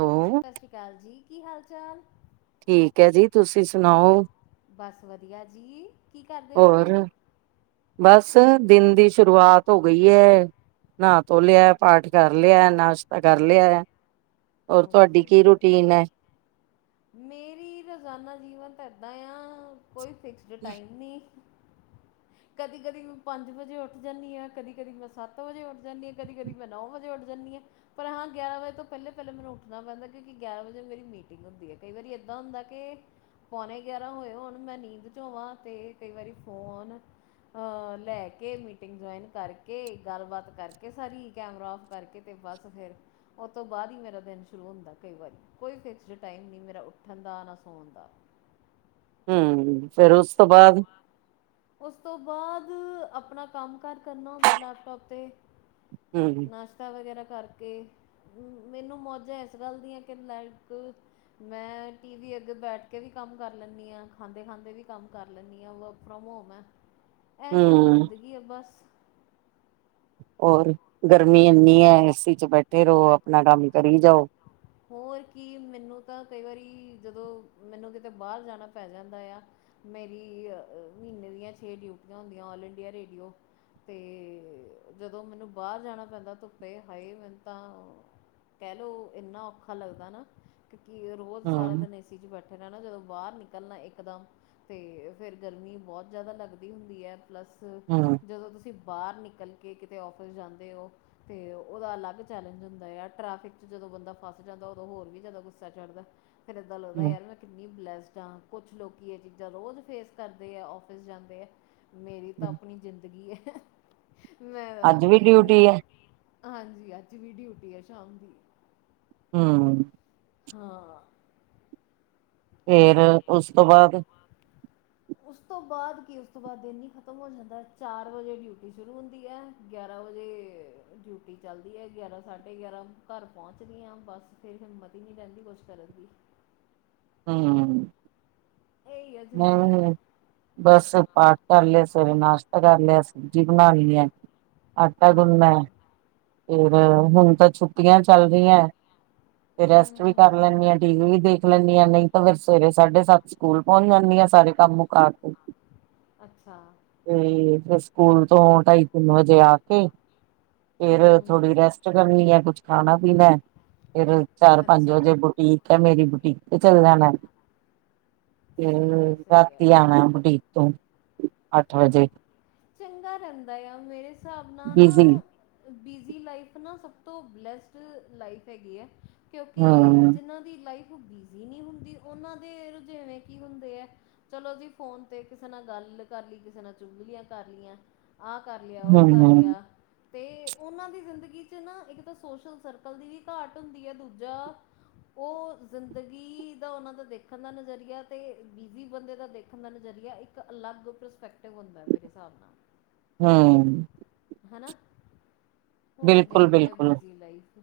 ਹੋ ਸਤਿ ਸ੍ਰੀ ਅਕਾਲ ਜੀ, ਕੀ ਹਾਲ ਚਾਲ? ਠੀਕ ਹੈ ਜੀ, ਤੁਸੀਂ ਸੁਣਾਓ? ਬਸ ਵਧੀਆ ਜੀ। ਕੀ ਕਰਦੇ ਸੀ ਹੋਰ, ਬਸ ਦਿਨ ਦੀ ਸ਼ੁਰੂਆਤ ਹੋ ਗਈ ਹੈ। ਨਾ ਤੋ ਲਿਆ, ਪਾਠ ਕਰ ਲਿਆ, ਨਾਸ਼ਤਾ ਕਰ ਲਿਆ। ਹੋਰ, ਤੁਹਾਡੀ ਓਕੇ ਕੀ ਓਕੇ ਰੂਟੀਨ ਹੈ? ਮੇਰੀ ਰੋਜ਼ਾਨਾ ਦੀ, ਬਸ ਇੱਦਾਂ ਆ, ਕੋਈ ਫਿਕਸ ਰ ਟਾਈਮ ਨਹੀਂ। ਕਦੀ-ਕਦੀ, ਮੈਂ ਪੰਜ ਵਜੇ ਉੱਠ ਜਾਂਦੀ ਹਾਂ। ਕਦੀ- ਕਦੀ, ਮੈਂ ਸੱਤ ਵਜੇ ਉੱਠ ਜਾਂਦੀ ਹਾਂ। ਕਦੀ-ਕਦੀ ਮੈਂ ਨੌ ਵਜੇ ਉੱਡ ਜਾਂਦੀ ਹਾਂ। ਪਰ ਹਾਂ ਗਿਆਰਾਂ ਵਜੇ ਤੋਂ ਪਹਿਲੇ-ਪਹਿਲੇ, ਮੈਨੂੰ ਉੱਠਣਾ ਪੈਂਦਾ ਕਿਉਂਕਿ ਗਿਆਰਾਂ ਵਜੇ, ਮੇਰੀ ਮੀਟਿੰਗੁ ਹੂੰਦੀ ਹੈ। ਕਈ ਵਾਰੀ, ਏਦਾਂ ਹੁੰਦਾ ਕਿ ਪੌਣੇ ਗਿਆਰਾਂ ਹੋਏ ਹੁਣ, ਮੈਂ ਨੀਂਦ 'ਚੋ ਹੋਵਾਂ ਤੇ ਕਈ ਵਾਰੀ ਫੋਨ ਅ ਲੈ ਕੇ ਮੀਟਿੰਗ ਜੁਆਇਨ ਕਰਕੇ, ਗੱਲਬਾਤ ਕਰਕੇ ਸਾਰੀ, ਕੈਮਰਾ ੳਫ ਕਰਕੇ ਤੇ ਬਸ ਫੇਰ, ਉਸ ਤੋਂ ਬਾਅਦ ਹੀ ਮੇਰਾ ਦਿਨ ਸ਼ੁਰੂ ਹੁੰਦਾ ਕਈ ਵਾਰੀ। ਕੋਈ ਫਿਕਸ ਟਾਈਮ ਨਹੀਂ ਮੇਰਾ ਉੱਠਣ ਦਾ, ਨਾ ਸੌਣ ਦਾ। ਹਮ, ਫੇਰ ਉਸ ਤੋਂ ਬਾਅਦ? ਉਸ ਤੋਂ ਬਾਅਦ, ਆਪਣਾ ਕੰਮ-ਕਾਰ ਕਰਨਾ ਹੁੰਦਾ, ਲੈਪਟੋਪ ਤੇ। ਹਮ ਨਾਸ਼ਤਾ ਵਗੈਰਾ ਕਰਕੇ। ਮੈਨੂੰ ਮੌਜਾਂ ਇਸ ਗੱਲ ਦੀਆਂ ਕਿ, ਲਕ ਮੈਂ, ਟੀ ਵੀ ਅੱਗੇ ਬੈਠ ਕੇ ਵੀ ਕੰਮ ਕਰ ਲੈਂਦੀ ਹਾਂ। ਖਾਂਦੇ-ਖਾਂਦੇ ਵੀ ਕੰਮ ਕਰ ਲੈਂਦੀ ਹਾਂ, ਵਰਕ ਫਰੋਮ ਹੋਮ ਹੈ। ਐਸ਼ ਵਾਲੀ ਹਮ ਜ਼ਿੰਦਗੀ ਹੈ ਬਸ। ਔਰ, ਗਰਮੀ ਇੰਨੀ ਹੈ ਏਸੀ 'ਚ ਬੈਠੇ ਰਹਵੋ, ਆਪਣਾ ਕੰਮ ਕਰੀ ਜਾਓ। ਹੋਰ ਕੀ ਮੈਨੂੰ ਤਾਂ ਕਈ ਵਾਰੀ, ਜਦੋਂ ਮੈਨੂੰ ਕਿਤੇ ਬਾਹਰ ਜਾਣਾ ਪੈ ਜਾਂਦਾ ਆ। ਮੇਰੀ ਮਹੀਨੇ ਦੀਆਂ ਛੇ ਡਿਊਟੀਆਂ ਹੁੰਦੀਆਂ, ਆਲ ਇੰਡੀਆ ਰੇਡੀਓ। ਤੇ ਜਦੋਂ ਮੈਨੂੰ ਬਾਹਰ ਜਾਣਾ ਪੈਂਦਾ, ਧੁੱਪੇ ਹਾਏ, ਮੈਨੂੰ ਤਾਂ ਕਹਿਲੋ ਇੰਨਾ ਔਖਾ ਲੱਗਦਾ ਨਾ, ਕਿਉਕਿ ਰੋਜ਼ ਸਾਰਾ ਹਮ ਦਿਨ ਏਸੀ 'ਚ ਬੈਠੇ ਰੈਨਾ, ਜਦੋਂ ਬਾਹਰ ਨਿਕਲਣਾ ਇੱਕਦਮ ਤੇ ਫਿਰ, ਗਰਮੀ ਬਹੁਤ ਜ਼ਿਆਦਾ ਲੱਗਦੀ ਹੁੰਦੀ ਹੈ। ਪਲੱਸ ਹਮ ਜਦੋਂ ਤੁਸੀਂ ਬਾਹਰ ਨਿਕਲ ਕੇ ਕਿਤੇ ਔਫਿਸ ਜਾਂਦੇ ਹੋ, ਤੇ ਉਹਦਾ ਅਲੱਗ ਚੈਲੇਂਜ ਹੁੰਦਾ ਆ ਟ੍ਰੈਫਿਕ 'ਚ। ਜਦੋਂ ਬੰਦਾ ਫਸ ਜਾਂਦਾ ਉਦੋਂ ਹੋਰ ਵੀ ਜ਼ਿਆਦਾ ਗੁੱਸਾ ਚੜਦਾ ਫੇਰ ਏਦਾਂ ਹਮ ਲੱਗਦਾ ਯਾਰ ਮੈਂ। ਕਿੰਨੀ ਬਲੈਸਡ ਹਾਂ ਕੁਛ ਲੋਕ ਇਹ ਚੀਜ਼ਾਂ ਰੋਜ਼ ਫੇਸ ਕਰਦੇ ਆ ਔਫਿਸ ਜਾਂਦੇ ਹੈ। ਮੇਰੀ ਤਾਂ ਹਮ ਆਪਣੀ ਜ਼ਿੰਦਗੀ ਹੈ ਮੈਂ ਤਾਂ ਅੱਜ ਵੀ ਆਪਣੀ ਹੈ ਡਿਊਟੀ, ਹਾਂਜੀ ਅੱਜ ਵੀ ਡਿਊਟੀ ਆ ਸ਼ਾਮ ਦੀ। ਹੂੰ। ਹਾਂ। ਫੇਰ ਉਸ ਤੋਂ ਬਾਅਦ, ਉਸ ਤੋਂ ਬਾਅਦ ਕੀ ਉਸ ਤੋਂ ਬਾਅਦ ਦਿਨ ਹੀ ਖ਼ਤਮ ਹੋ ਜਾਂਦਾ ਚਾਰ ਵਜੇ ਡਿਊਟੀ ਸ਼ੁਰੂ ਹੁੰਦੀ ਹੈ। ਗਿਆਰਾਂ ਵਜੇ ਡਿਊਟੀ ਚੱਲਦੀ ਹੈ ਗਿਆਰਾਂ ਸਾਢੇ ਗਿਆਰਾਂ ਘਰ ਪਹੁੰਚਦੀ ਹਾਂ ਬਸ। ਫਿਰ ਹਿਮਤੀ ਨਹੀ ਰਹਿੰਦੀ ਕੁਛ ਕਰਨ ਦੀ। ਹੂੰ। ਇਹੀ ਆ ਜ਼ਿੰਦਗੀ। ਬਸ ਪਾਠ ਕਰ ਲਿਆ ਸਵੇਰੇ ਨਾਸ਼ਤਾ ਕਰ ਲਿਆ ਸਬਜ਼ੀ ਬਣਾ ਲਈ ਆ। ਅੱਟਾ ਹਾਂ ਗੁਣਣਾਂ ਹਾਂ ਹੈ। ਫਿਰ ਹੁਣ ਤਾਂ ਛੁੱਟੀਆਂ ਚੱਲ ਰਹੀਆ ਤੇ ਰੈਸਟ ਵੀ ਹੂੰ ਕਰ ਲੈਂਣੀ ਹਾਂ ਟੀ ਵੀ ਦੇਖ ਲੈਂਣੀ ਹਾਂ ਨਹੀਂ ਤਾਂ ਫਿਰ ਸਵੇਰੇ ਸਾਢੇ ਸੱਤ, ਸਕੂਲ ਪਹੁੰਚ ਜਾਂਣੀ ਹਾ ਸਾਰੇ ਕੰਮ ਮੁਕਾ ਅੱਛਾ। ਤੇ ਫੇਰ ਸਕੂਲ ਤੋਂ ਢਾਈ ਤਿੰਨ ਵਜੇ ਆ ਕੇ ਫੇਰ ਹੂੰ ਹੂੰ ਥੋੜੀ ਰੈਸਟ, ਹੂੰ ਰੈਸਟ ਕਰਨੀ ਹਾਂ ਕੁਛ ਖਾਣਾ ਪੀਣਾ ਫੇਰ ਚਾਰ ਪੰਜ ਅੱਛਾ ਵਜੇ ਬੁਟੀਕ ਹੈ ਮੇਰੀ ਬੁਟੀਕ, ਤੇ ਚੱਲ ਜਾਣਾ ਸਹੀ ਹੈ ਫੇਰ ਸਹੀ ਹੈ ਰਾਤੀ ਆਣਾ ਬੁਡੀ ਤੋ ਅੱਠ ਵਜੇ। ਚੰਗਾ ਰਹਿੰਦਾ ਆ ਮੇਰੇ ਹਿਸਾਬ ਨਾਲ ਨਾ ਬਿਜੀ ਓ। ਬਿਜ਼ੀ ਲਾਈਫ ਨਾ ਸਭ ਤੋਂ ਬਲੈਸਟ ਲਾਈਫ ਹੈਗੀ ਹੈ। ਕਿਉਂਕਿ ਹਮ ਜਿਨ੍ਹਾਂ ਦੀ ਲਾਈਫ ਬਿਜ਼ੀ ਨਹੀਂ ਹੁੰਦੀ ਉਹਨਾਂ ਦੇ ਰੁਝੇਵੇਂ ਕੀ ਹੁੰਦੇ ਹੈ। ਚਲੋ ਜੀ ਫੋਨ ਤੇ ਕਿਸੇ ਨਾਲ ਗੱਲ, ਕਰ ਲਈ ਕਿਸੇ ਨਾਲ ਚੁੰਗਲੀਆਂ ਕਰ ਲਈਆ ਆਹ ਕਰ ਲਿਆ ਉਹ ਹਮ ਕਰ ਹਮ ਲਿਆ। ਤੇ ਉਹਨਾਂ ਦੀ ਜ਼ਿੰਦਗੀ ਚ ਨਾ ਇੱਕ ਤਾਂ ਸੋਸ਼ਲ ਸਰਕਲ ਦੀ ਵੀ ਘਾਟ ਹੁੰਦੀ ਹੈ ਦੂਜਾ, ਉਹ ਜ਼ਿੰਦਗੀ ਦਾ ਉਹਨਾਂ ਦਾ ਦੇਖਣ ਦਾ ਨਜ਼ਰੀਆ ਤੇ ਬਿਜ਼ੀ ਬੰਦੇ ਦਾ ਦੇਖਣ ਦਾ ਨਜ਼ਰੀਆ ਇੱਕ ਇੱਕ ਅਲੱਗ ਪਰਸਪੈਕਟਿਵ ਹੁੰਦਾ ਮੇਰੇ ਹਿਸਾਬ ਨਾਲ। ਹੂੰ। ਹਨਾ ਹੋਣੀ ਬਿਲਕੁਲ ਚਾਹੀਦੀ ਹੈ ਬਿਲਕੁਲ ਬਿਜ਼ੀ ਲਾਈਫ।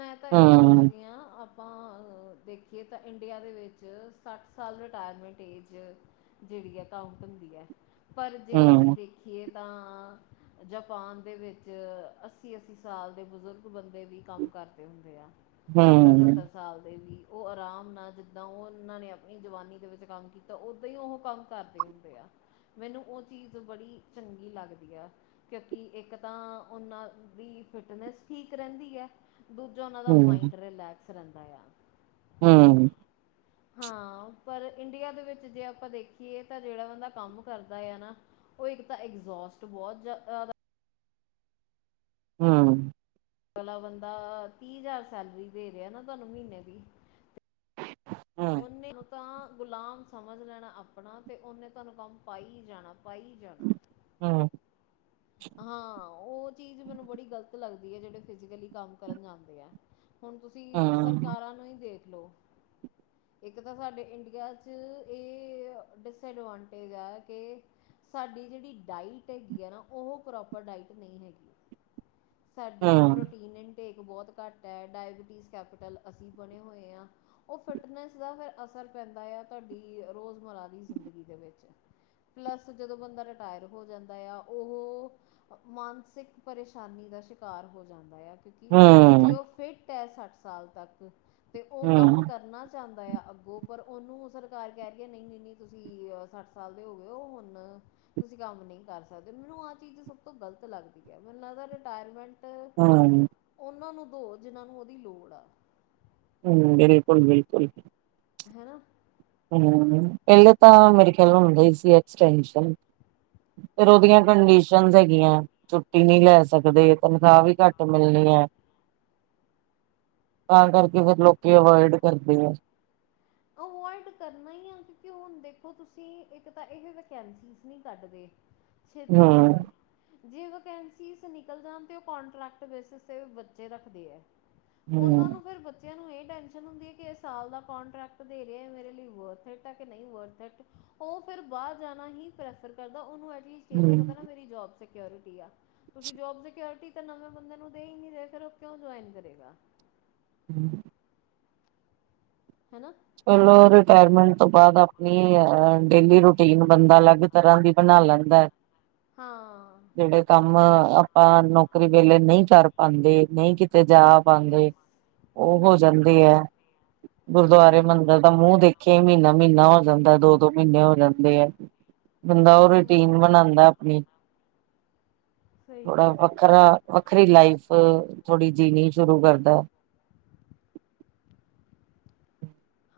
ਮੈਂ ਤਾਂ ਇਹ ਹਮ ਸੋਚਦੀ ਹਾਂ ਆਪਾਂ ਦੇਖੀਏ ਤਾਂ ਇੰਡੀਆ ਦੇ ਵਿੱਚ ਸੱਠ ਸਾਲ ਰਿਟਾਇਰਮੈਂਟ ਏਜ, ਜਿਹੜੀ ਹੈ ਕਾਊਂਟ ਹੁੰਦੀ ਹੈ ਪਰ ਜੇ ਅਸੀਂ ਹਮ ਦੇਖੀਏ ਤਾਂ ਜਪਾਨ ਦੇ ਵਿੱਚ ਅੱਸੀ-ਅੱਸੀ ਸਾਲ ਦੇ ਬਜ਼ੁਰਗ ਬੰਦੇ ਵੀ ਕੰਮ ਕਰਦੇ ਹੁੰਦੇ ਆ। ਹਮ ਸੱਤਰ-ਸੱਤਰ, ਸਾਲ ਦੇ ਵੀ ਉਹ ਆਰਾਮ ਨਾਲ ਜਿੱਦਾਂ ਉਹਨਾਂ ਨੇ ਆਪਣੀ ਜਵਾਨੀ ਦੇ ਵਿੱਚ ਕੰਮ ਕੀਤਾ ਉੱਦਾਂ ਹੀ ਉਹ ਕੰਮ, ਕਰਦੇ ਹੁੰਦੇ ਆ ਮੈਨੂੰ ਉਹ ਚੀਜ਼ ਬੜੀ ਚੰਗੀ ਲੱਗਦੀ ਆ। ਕਿਉਂਕਿ ਇੱਕ ਤਾਂ ਉਹਨਾਂ ਦੀ ਫਿਟਨੈਸ ਠੀਕ ਰਹਿੰਦੀ ਹੈ। ਦੂਜਾ ਉਹਨਾਂ ਦਾ ਮਾਇੰਡ ਰਿਲੈਕਸ ਰਹਿੰਦਾ ਆ। ਹੂੰ। ਹਾਂ ਪਰ ਇੰਡੀਆ ਦੇ ਵਿੱਚ ਜੇ ਆਪਾਂ ਦੇਖੀਏ ਤਾਂ ਜਿਹੜਾ ਬੰਦਾ ਕੰਮ ਕਰਦਾ ਆ ਨਾ, ਉਹ ਇੱਕ ਤਾਂ ਐਗਜੋਸਟ ਬਹੁਤ ਜਿਆਦਾ ਹੂੰ। ਅਗਲਾ ਬੰਦਾ ਤੀਹ ਜ਼ਾਰ ਸੈਲਰੀ ਦੇ ਰੇਯਾ ਨਾ ਤੁਆਨੂੰ ਮੀਨੇ ਦੀ ਤੇ ਔਨੇ ਤਾਂ ਗੁਲਾਮ ਸਮਝ ਲੈਣਾ ਆਪਣਾ ਤੇ ਔਨੇ ਤੁਆਨੂੰ ਕੰਮ ਪਾਈ ਜਾਣਾ, ਪਾਈ ਜਾਣਾ। ਹੁੰ। ਹਾਂ, ਔ ਚੀਜ਼ ਮੈਨੂੰ ਬੜੀ ਗ਼ਲਤ ਲੱਗਦੀ ਏ, ਜੇੜੇ ਫਿਜਿਕਲੀ ਕੰਮ ਕਰਨ ਜਾਂਦੇ ਐ। ਹੁਣ ਤੁਸੀਂ ਸਰਕਾਰਾਂ ਨੂੰ ਹੀ ਦੇਖ ਲਓ ਏਕ ਤਾਂ ਸਾਡੇ ਇੰਡੀਆ 'ਚ ਏ ਡਿਸਐਡਵਾਂਟੇਜ ਐ ਕੇ ਸਾਡੀ ਜੇੜੀ ਡਾਇਟ ਹੈਗੀ ਆ ਨਾ ਔ ਪ੍ਰੋਪਰ ਡਾਇਟ ਨਈਂ ਹੈਗੀ, ਸਾਡੀ ਪ੍ਰੋਟੀਨ ਇ ਟੇਕ ਬੋਤ ਘੱਟ ਐ, ਡਾਇਬਟੀਜ਼ ਕੈਪੀਟਲ ਅਸੀਂ ਬਣੇ ਹੋਏ ਆਂ। ਔ ਫਿਟਨੈਸ ਦਾ ਫੇਰ ਅਸਰ ਪੈਂਦਾ ਯਾ, ਤੁਆਡੀ ਰੋਜਮਰਰਾ ਦੀ ਜ਼ਿੰਦਗੀ ਦੇ ਵਿੱਚ। ਪਲੱਸ ਜਦੋਂ ਬੰਦਾ ਰਿਟਾਯਰ ਹੋ ਜਾਂਦਾ ਆ ਓਹੋ ਮਾਨਸਿਕ ਪਰੇਸ਼ਾਨੀ ਦਾ ਸ਼ਿਕਾਰ ਹੋ ਜਾਂਦਾ ਯਾ ਕਿਉਂਕਿ ਜੇ ਔ ਫਿੱਟ ਐਸੱਠ ਸਾਲ ਤੱਕ, ਤੇ ਔ ਕੰਮ ਕਰਨਾ ਚਾਂਦਾ ਯਾ ਅੱਗੋਂ ਪਰ, ਔਨੂੰ ਸਰਕਾਰ ਕੈ ਰੀਏ ਨਈਂ-ਨਈਂ-ਨਈਂਤੁਸੀਂ ਸੱਠ ਸਾਲ ਦੇ ਹੋ ਗਏਔ ਹੁਣ ਤੁਸੀਂ ਕੰਮ ਨਈਂ ਕਰ ਸਕਦੇ, ਮੈਨੂੰ ਆਹ ਚੀਜ਼ ਸਭ ਤੋਂ ਗ਼ਲਤ ਲੱਗਦੀ ਐ ਮੈਨੂੰ ਲਗਦੈ ਰਿਟਾਇਰਮੈਂਟ ਹਾਂ ਔਨਾਂ ਨੂੰ ਦੋ, ਜਿਨ੍ਹਾਂ ਨੂੰ ਔਦੀ ਲੋੜ ਆ। ਹੁੰ, ਬਿਲਕੁਲ-ਬਿਲਕੁਲ। ਹੈਨਾ? ਹੁੰ, ਪੈਲੇੇ ਤਾਂ ਮੇਰੇ ਖਯਾਲ ਹੁੰਦੇ ਸੀ, ਐਕਸਟੈਸਨ ਫੇਰ ਔਦੀਆਂ ਹੂੰ ਕੰਨਡੀ ਹੈਗੀਆਂ ਛੁੱਟੀ ਨੀ ਲੈ ਸਕਦੇ, ਤਨਖਾਹ ਵੀ ਘੱਟ ਮਿਲਣੀ ਐ। ਤਾਂ ਕਰਕੇ ਫੇਰ ਲੋਕੀ ਅਵੋਇਡ ਕਰਦੇ ਐ। ਅਵੋਇਡ ਕਰਨਾ ਈਆ ਕਿਉਂਕਿ, ਹੁਣ ਦੇਖੋ ਤੁਸੀਂ ਏਕ ਤਾਂ ਏਦੇ ਵੈਕੈਂਸੀਸ ਨੀਂ ਕਟਦੇ। [inaudible] ਛੇਤੀ ਹਮ ਕਿਤੇ ਜੇ ਵਸੈਂਸੀਸ ਨਿਕਲ ਜਾਣ ਤੇ ਕੌਨਟਰੈਕਟ ਬੇਸਿਸ ਤੇ ਬੱਚੇ ਰੱਖਦੇ ਐ। ਔਨਾਂ ਹਮ ਨੂੰ ਫੇਰ ਬੱਚਿਆਂ ਨੂੰ ਏ ਟੈਸ਼ਨ ਹੁੰਦੀ ਐ, ਕਿ ਐ ਸਾਲ ਦਾ ਕੋਂਟਰੈਕਟ ਦੇ ਰੇਐ ਮੇਰੇ ਲਈ ਵਰਥ ਐ ਕਿ ਨਈ ਵਰਥ ਔ ਫੇਰ ਬਾਰ ਜਾਣਾ ਈ ਪ੍ਰੈਫਰ ਕਰਦਾ, ਓਨੁ ਐਟਲਿਸਟ ਏ ਪਤਾ ਹਮ ਨਾ ਮੇਰੀ ਜੋਬ ਸ ਸਿਕਓਰਿਟੀ ਆ, ਤੁਸੀ ਸੀਕਔਰੀਟੀ ਤਾਂ ਨਵੇਂ ਬੰਦੇ ਨੂੰ ਦੇ ਈ ਨੀ ਰੇ, ਫੇਰ ਔ ਕਿਉਂ ਜੋਇਨ ਕਰੇਗਾ? [inaudible] ਹੈਨਾ? ਚਲੋ ਰਿਟਾਇਰਮੈਂਟ ਤੋਂ ਬਾਦ ਆਪਨੀ ਅ ਡੇਲੀ ਰੂਟੀਨ ਬੰਦਾ ਅਲੱਗ ਤਰ੍ਹਾਂ ਦੀ ਬਣਾ ਲੈਂਦੈ। [inaudible] ਹਾਂ। ਜੇੜੇ ਕੰਮ ਆਪਾਂ ਨੌਕਰੀ ਵੇਲੇ ਨਈਂ ਕਰ ਪਾਂਦੇ, ਨਈਂ ਕਿਤੇ ਜਾ ਯੈਸ ਪਾਂਦੇ ਓ ਹੋ ਹਮ ਜਾਂਦੇ ਐ। ਗੁਰਦੁਆਰੇ, ਹਾਂਜੀ ਹਾਂਜੀ ਮੰਦਿਰ ਦਾ ਮੂੰਹ ਬਿਲਕੁਲ ਦੇਖਿਆ ਕਈ ਮਿਨਾ-ਮੀਨਾ ਹੋ ਜਾਂਦੈ, ਦੋ-ਦੋ ਮੀਨੇ ਹੋ ਜਾਂਦੇ ਆ ਬੰਦਾ ਓ ਹਮ ਰੂਟੀਨ ਬਨਾਂਦੈ ਅਪਨੀ। ਸਹੀ ਥੋੜਾ ਕਿਹਾ ਸਹੀ ਤੂੰ ਵੱਖਰਾ ਵੱਖਰੀ ਲਾਈਫ ਥੋੜੀ ਜੀਨੀ ਸ਼ੁਰੂ ਕਰਦੈ ਓ।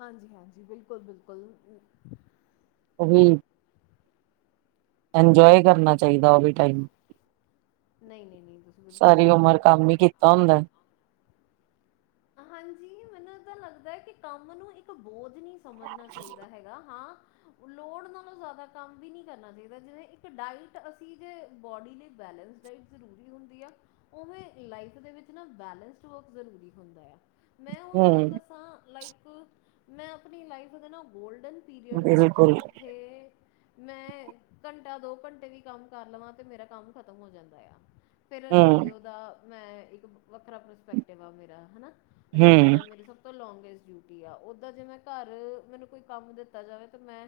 ਹਾਂਜੀ-ਹਾਂਜੀ, ਬਿਲਕੁਲ-ਬਿਲਕੁਲ। [inaudible] ਇੰਜੋਏ ਕਰਨਾ ਚਾਈਦਾ, ਓਵੀ ਟਾਈਮ। ਨਹੀਂ- ਨਹੀਂ -ਨਹੀਂ ਤੁਸੀਂ, ਬਿਲਕੁਲ ਸਹੀ ਗੱਲ ਕਹੀ ਹੈ ਆਉਦਾ ਐ ਹਾਂਜੀ, ਮੈਨੂੰ ਏਦਾਂ ਲੱਗਦਾ ਹੈ ਕਿ, ਕੰਮ ਨੂੰ ਇੱਕ ਆਪਾਂ ਬੋਝ ਨਹੀਂ ਸਮਝਣਾ ਚਾਹੀਦਾ ਹੈਗਾ, ਹਾਂ ਲੋੜ ਨਾਲੋਂ ਜ਼ਿਆਦਾ ਕੰਮ ਵੀ ਨਹੀਂ ਕਰਨਾ ਚਾਹੀਦਾ, ਜਿਵੇਂ ਇੱਕ ਡਾਇਟ ਅਸੀਂ ਜੇ ਬੋਡੀ ਲਈ ਬੈਲੇਂਸ ਡਾਈਟ ਜ਼ਰੂਰੀ ਹੁੰਦੀ ਆ, ਉਵੇਂ ਲਾਈਫ ਦੇ ਵਿੱਚ ਨਾ ਬੈਲੈਂਸਡ ਵਰਕ ਬਹੁਤ ਜ਼ਰੂਰੀ ਹੁੰਦਾ ਆ, ਮੈਂ ਹੁਣ ਹਮ ਤੁਹਾਨੂੰ ਦੱਸਾਂ ਲਾਈਕ, ਮੈਂ ਆਪਣੀ ਲਾਈਫ ਦੇ ਨਾ ਗੋਲਡਨ ਪੀਰੀਅਡ ਦੇ ਵਿੱਚ ਬਿਲਕੁਲ ਜਿੱਥੇ ਮੈਂ ਘੰਟਾ -ਦੋ ਘੰਟੇ ਵੀ ਕੰਮ ਕਰ ਲਵਾਂ, ਤੇ ਮੇਰਾ ਕੰਮ ਖਤਮ ਹੋ ਜਾਂਦਾ ਆ ਫਿਰ ਹਮ ਰੇਡੀਓ ਦਾ ਮੈਂ ਇੱਕ ਵੱਖਰਾ ਪ੍ਰਸਪੈਕਟਿਵ ਆ ਮੇਰਾ, ਹੈ ਨਾ ਰੇਡੀਓ ਹਮ ਦਾ ਮੇਰੇ ਸਭ ਤੋਂ ਲੌਂਗੈਸਟ ਡਿਊਟੀ ਆ, ਉੱਦਾਂ ਜੇ ਮੈਂ ਘਰ ਮੈਨੂੰ ਕੋਈ ਕੰਮ ਦਿੱਤਾ ਜਾਵੇ ਤਾਂ ਮੈਂ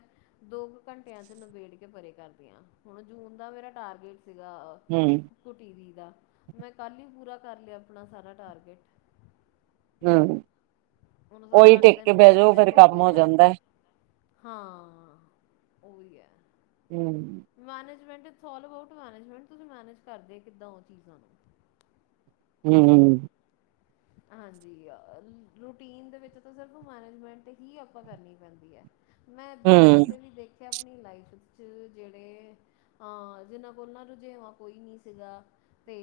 ਦੋ ਕੁ ਘੰਟਿਆਂ 'ਚ ਨਿਬੇੜ ਕੇ ਪਰੇ ਕਰਦੀ ਆਂ, ਹੁਣ ਜੂਨ ਦਾ ਮੇਰਾ ਟਾਰਗੇਟ ਸੀਗਾ- ਹੂ - ਔ ਟੀ ਵੀ ਦਾ, ਮੈ ਕਲ ਹੀ ਪੂਰਾ ਕਰ ਲਿਆ ਆਪਣਾ ਸਾਰਾ ਟਾਰਗੇਟ- ਹੂ - ਹੁਣ ਸੱਤ ਅੱਠ ਦਿਨ ਮੇਰੇ ਫੇਰ ਕੋਲ ਕੰਮ ਕੋਈ ਹੋ ਕਮ ਨਹੀ- ਜਾਂਦਾ ਹਾਂ ਉਹ ਵੀ ਹੈ। ਹੂ ਮੈਨੇਜਮੈਂਟ ਸੋਲਵ ਆਊਟ ਮੈਨੇਜਮੈਂਟ, ਤੁਸੀ ਮੈਨੇਜ ਕਰਦੇ ਕਿਦਾਂ ਉਹ ਚੀਜਾ ਨੂੰ- ਹੂ ਹੂ ਹਾਂਜੀ ਰੂਟੀਨ ਦੇ ਵਿਚ ਤਾਂ ਸਿਰਫ ਮੈਨੇਜਮੈਂਟ ਹੀ ਆਪਾ ਕਰਨੀ ਪੈਦੀ ਹੈ। ਮੈ ਇਦਾਂ ਦੇ ਬੰਦੇ ਵੀ ਦੇਖੇ ਆਪਣੀ ਲਾਈਫ 'ਚ, ਜਿਹੜੇ- ਹਾਂ ਜਿਨਾ ਕੋਲ ਨਾ ਰੱਜੇਵਾਂ ਕੋਈ ਨੀ ਸੀਗਾ- ਤੇ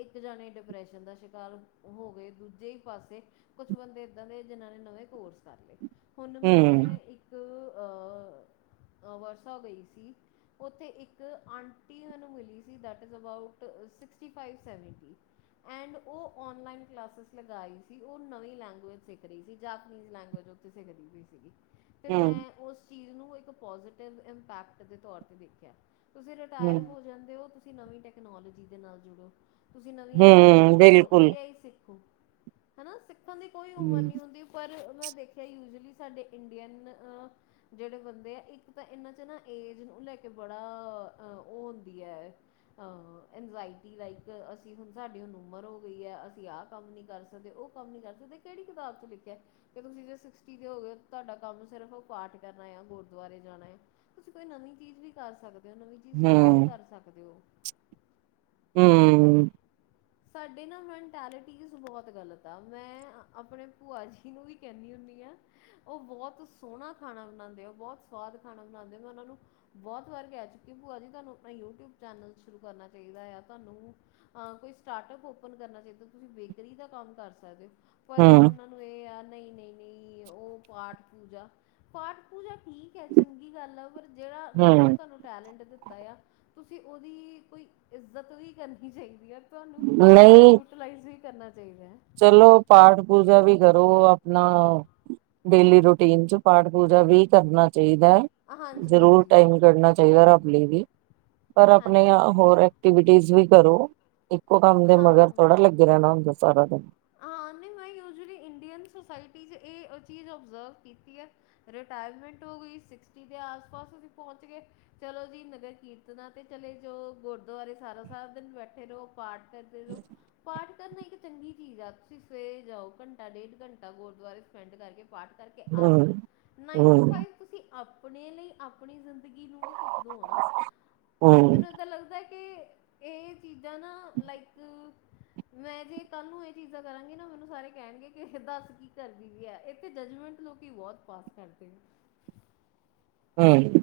ਇਕ ਜਾਣੇ ਡਿਪਰੈਸ਼ਨ ਦਾ ਸ਼ਿਕਾਰ- ਹੋ ਗਏ, ਦੂਜੇ ਹੀ ਪਾਸੇ ਕੁਛ ਬੰਦੇ ਏਦਾ ਦੇ ਜਿਨਾ ਨੇ ਨਵੇ ਕੋਰਸ ਕਰ ਲਏ- ਹੁਣ ਮੈ ਇਕ ਆਵਰਸਾ ਗਈ ਸੀ- ਉਥੇ ਇਕ ਆਂਟੀ ਸਾਨੂੰ ਮਿਲੀ ਸੀ, they that is about sixty five seventy- and ਉਹ- ਔਨਲਾਈਨ ਕਲਾਸਿਸ ਲਗਾਈ ਸੀ ਉਹ ਨਵੀ ਲੈਂਗੁਏਜ ਸਿਖ ਰਹੀ ਸੀ, ਜਾਪਨੀਜ ਲੈਗੁਏਜ ਉਥੇ ਸਿਖਦੀ ਵੀਈ ਸੀਗੀ- ਤੇ ਮੈ ਉਸ ਚੀਜ ਨੂੰ ਇੱਕ ਪੋਜ਼ਟਿਵ ਇੰਪੈਕਟ ਦੇ ਤੋਰ ਤੇ ਦੇਖਿਆ- ਤੁਸੀਂ ਰਿਟਾਇਰ ਹੋ ਜਾਦੇ ਹੋ, ਤੁਸੀ ਨਵੀ ਟੈਕਨੋਲੋਜੀ ਦੇ ਨਾਲ ਜੁੜਓ, ਤੁਸੀ ਨਵੀਆਂ ਚੀਜਾ ਸਿੱਖੋ - ਏ ਆਈ ਸਿਖੋ, ਹੈਨਾ ਸਿਖਣ ਦੀ ਕੋਈ ਉਮਰ ਨਹੀ ਹੁੰਦੀ- ਪਰ ਮੈ ਦੇਖਿਆ ਯੂਜਅਲੀ ਸਾਡੇ ਇਡੀਅਨ- ਜਿਹੜੇ ਬੰਦੇ ਐ, ਇਕ ਤਾਂ ਇਹਨਾਂ 'ਚ ਨਾ ਏਜ ਨੂੰ ਲੈ ਕੇ ਬੜਾ ਉਹ ਹੁੰਦੀ ਹੈ। ਹਾਂ ਇੰਜਾਇਟੀ ਲਾਈਕ ਅਸੀ, ਹੁਣ ਸਾਡੇ ਹੁਣ ਉਮਰ ਹੋ- ਕੋਈ ਹ ਅਸੀ ਆਹ ਕਮ ਨਹੀ ਕਰ ਸਕਦੇ, ਉਹ ਕਮ ਨਹੀ ਕਰ ਸਕਦੇ, ਕਿਹੜੀ ਕਿਤਾਬ 'ਚ ਲਿਖਿਆ- ਫੇਰ ਤੁਸੀ ਜੇ ਸਿਕਸਟੀ ਦੇ ਹੋ ਗਏ ਹੋ, ਤੁਹਾਡਾ ਕਮ ਸਿਰਫ ਪਾਠ ਕਰਨਾ ਆ ਗੁਰਦੁਆਰੇ ਜਾਣਾ ਆ- ਤੁਸੀ ਕੋਈ ਨਵੀ ਚੀਜ ਵੀ ਕਰ ਸਕਦੇ ਹੋ, ਨਵੀ ਚੀਜ ਟਰਾਈ ਕਰ ਸਕਦੇ ਹੋ- ਹੂ ਸਾਡੇ ਨਾ ਮੈਂਟੈਲਿਟੀਜ਼ ਬਹੁਤ ਗਲਤ ਆ, ਮੈ ਆਪਣੇ ਭੂਆ ਜੀ ਨੂੰ ਵੀ ਕਹਿਨੀ ਹੁੰਨੀ ਆਂ ਉਹ ਬਹੁਤ ਸੋਹਣਾ ਖਾਣਾ ਬਣਾਉਦੇ ਐ, ਉਹ ਬਹੁਤ ਸਵਾਦ ਖਾਣਾ ਬਣਾਉਦੇ ਮੈਂ ਉਨਾਨੂੰ- ਬਹੁਤ ਵਾਰ ਕਹਿ ਚੁੱਕੀ, ਭੂਆ ਜੀ ਤੁਹਾਨੂੰ ਆਪਣਾ ਯੂਟਿਊਬ ਚੈਨਲ ਸ਼ੁਰੂ ਕਰਨਾ ਚਾਹੀਦਾ ਆ ਤੁਹਾਨੂੰ- ਹਾਂ ਕੋਈ ਸਟਾਰਟਅਪ ਓਪਨ ਕਰਨਾ ਚਾਹੀਦਾ, ਤੁਸੀ ਬੇਕਰੀ ਦਾ ਕਮ ਕਰ ਸਕਦੇ ਹੋ ਪਰ ਉਹਨਾ- ਉਨ੍ਹਾਂਨੂੰ ਇਹ ਆ ਨਹੀ- ਨਹੀ- ਨਹੀ ਉਹ ਪਾਠ ਪੂਜਾ- ਪਾਠ ਪੂਜਾ ਠੀਕ ਹੈ ਚੰਗੀ ਗੱਲ ਆ, ਪਰ ਜਿਹੜਾ ਰੱਬ ਨੇ ਤੁਹਾਨੂੰ- ਟੈਲੈਂਟ ਦਿਤਾ ਆ ਤੁਸੀਂ ਉਹਦੀ ਕੋਈ ਇੱਜਤ ਵੀ ਕਰਨੀ ਚਾਹੀਦੀ ਆ- ਤੁਹਾਨੂੰ ਉਹਦਾ ਯੂਟੀਲਾਈਜ਼ ਵੀ ਕਰਨਾ ਚਾਹੀਦਾ ਹੈ। ਚਲੋ ਪਾਠ ਪੂਜਾ ਵੀ ਕਰੋ ਆਪਣਾ- ਡੇਲੀ ਰੂਟੀਨ 'ਚ ਪਾਠ ਪੂਜਾ ਵੀ ਕਰਨਾ ਚਾਹੀਦਾ ਹੈ। ਹਾਂਜੀ ਜ਼ਰੂਰ ਹਾਂਜੀ ਟਾਈਮ ਕੱਢਣਾ ਚਾਹੀਦਾ ਰੱਬ ਲਈ ਵੀ ਪਰ ਆਪਣੇ ਹਾਂਜੀ ਹੋਰ- ਵੀ ਕਰੋ ਇਕੋ ਕਮ ਦੇ ਹਾਂ ਮਗਰ ਥੋੜਾ ਲਗੇ ਰਹਿਣਾ ਹੁੰਦਾ ਸਾਰਾ ਦਿਨ- ਹਾਂ ਨਹੀ ਮੈ ਯੂਜਲੀ ਇੰਡੀਅਨ ਸੋਸਾਇਟੀ 'ਚ ਇਹ ਚੀਜ਼ ਓਬਜ਼ਰਵ ਕੀਤੀ ਹੈ। ਰਿਟਾਇਰਮੈਂਟ ਹੋ ਗਈ ਸਿਕਸਟੀ ਦੇ ਆਸ ਪਾਸ ਤੁਸੀਂ ਪਹੁੰਚ ਗਏ- ਚਲੋ ਜੀ ਨਗਰ ਕੀਰਤਨਾਂ ਤੇ ਚਲੇ ਜੋ ਗੁਰਦੁਆਰੇ ਸਾਰਾ ਸਾਰਾ ਦਿਨ ਬੈਠੇ ਰਹੋ ਪਾਠ- ਕਰਦੇ ਰਹੋ ਪਾਠ ਕਰਨਾ ਇਕ ਚੰਗੀ- ਠੀਕ ਆ ਤੁਸੀਂ ਸਵੇਰੇ ਜਾਓ ਘੰਟਾ ਡੇਢ ਘੰਟਾ ਗੁਰਦੁਆਰੇ ਸਪੈਂਡ ਕਰਕੇ ਪਾਠ- ਕਰਕੇ ਆ ਜਾਓ ਹੂੰ, ਨਾਈਨ ਟੂ ਹੂੰ, ਫਾਈਵ ਤੁਸੀਂ ਆਪਣੇ ਲਈ ਆਪ- ਆਪਣੀ ਜ਼ਿੰਦਗੀ ਨੂੰ ਵੀ ਕੁੱਛ ਦੋ ਨਾ ਹੂੰ, ਮੈਨੂੰ ਏਦਾ ਲੱਗਦਾ- ਕਿ ਇਹ ਚੀਜਾਂ ਨਾ ਲਾਈਕ ਮੈ ਜੇ ਕੱਲ ਨੂੰ- ਚੀਜਾ ਕਰਾਂਗੇ ਨਾ ਮੈਨੂੰ ਸਾਰੇ ਕਹਿਣਗੇ ਕਿ ਦੱਸ ਕੀ ਕਰਦੀ ਵੀ ਹੈ। ਇਥੇ ਜੱਜਮੈਂਟ ਲੋਕ ਬਹੁਤ ਪਾਸ ਕਰਦੇ ਹੂੰ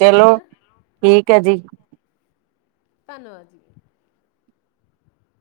ਚਲੋ ਹਨਾ ਠੀਕ ਹੈ ਜੀ ਧੰਨਵਾਦ ਜੀ।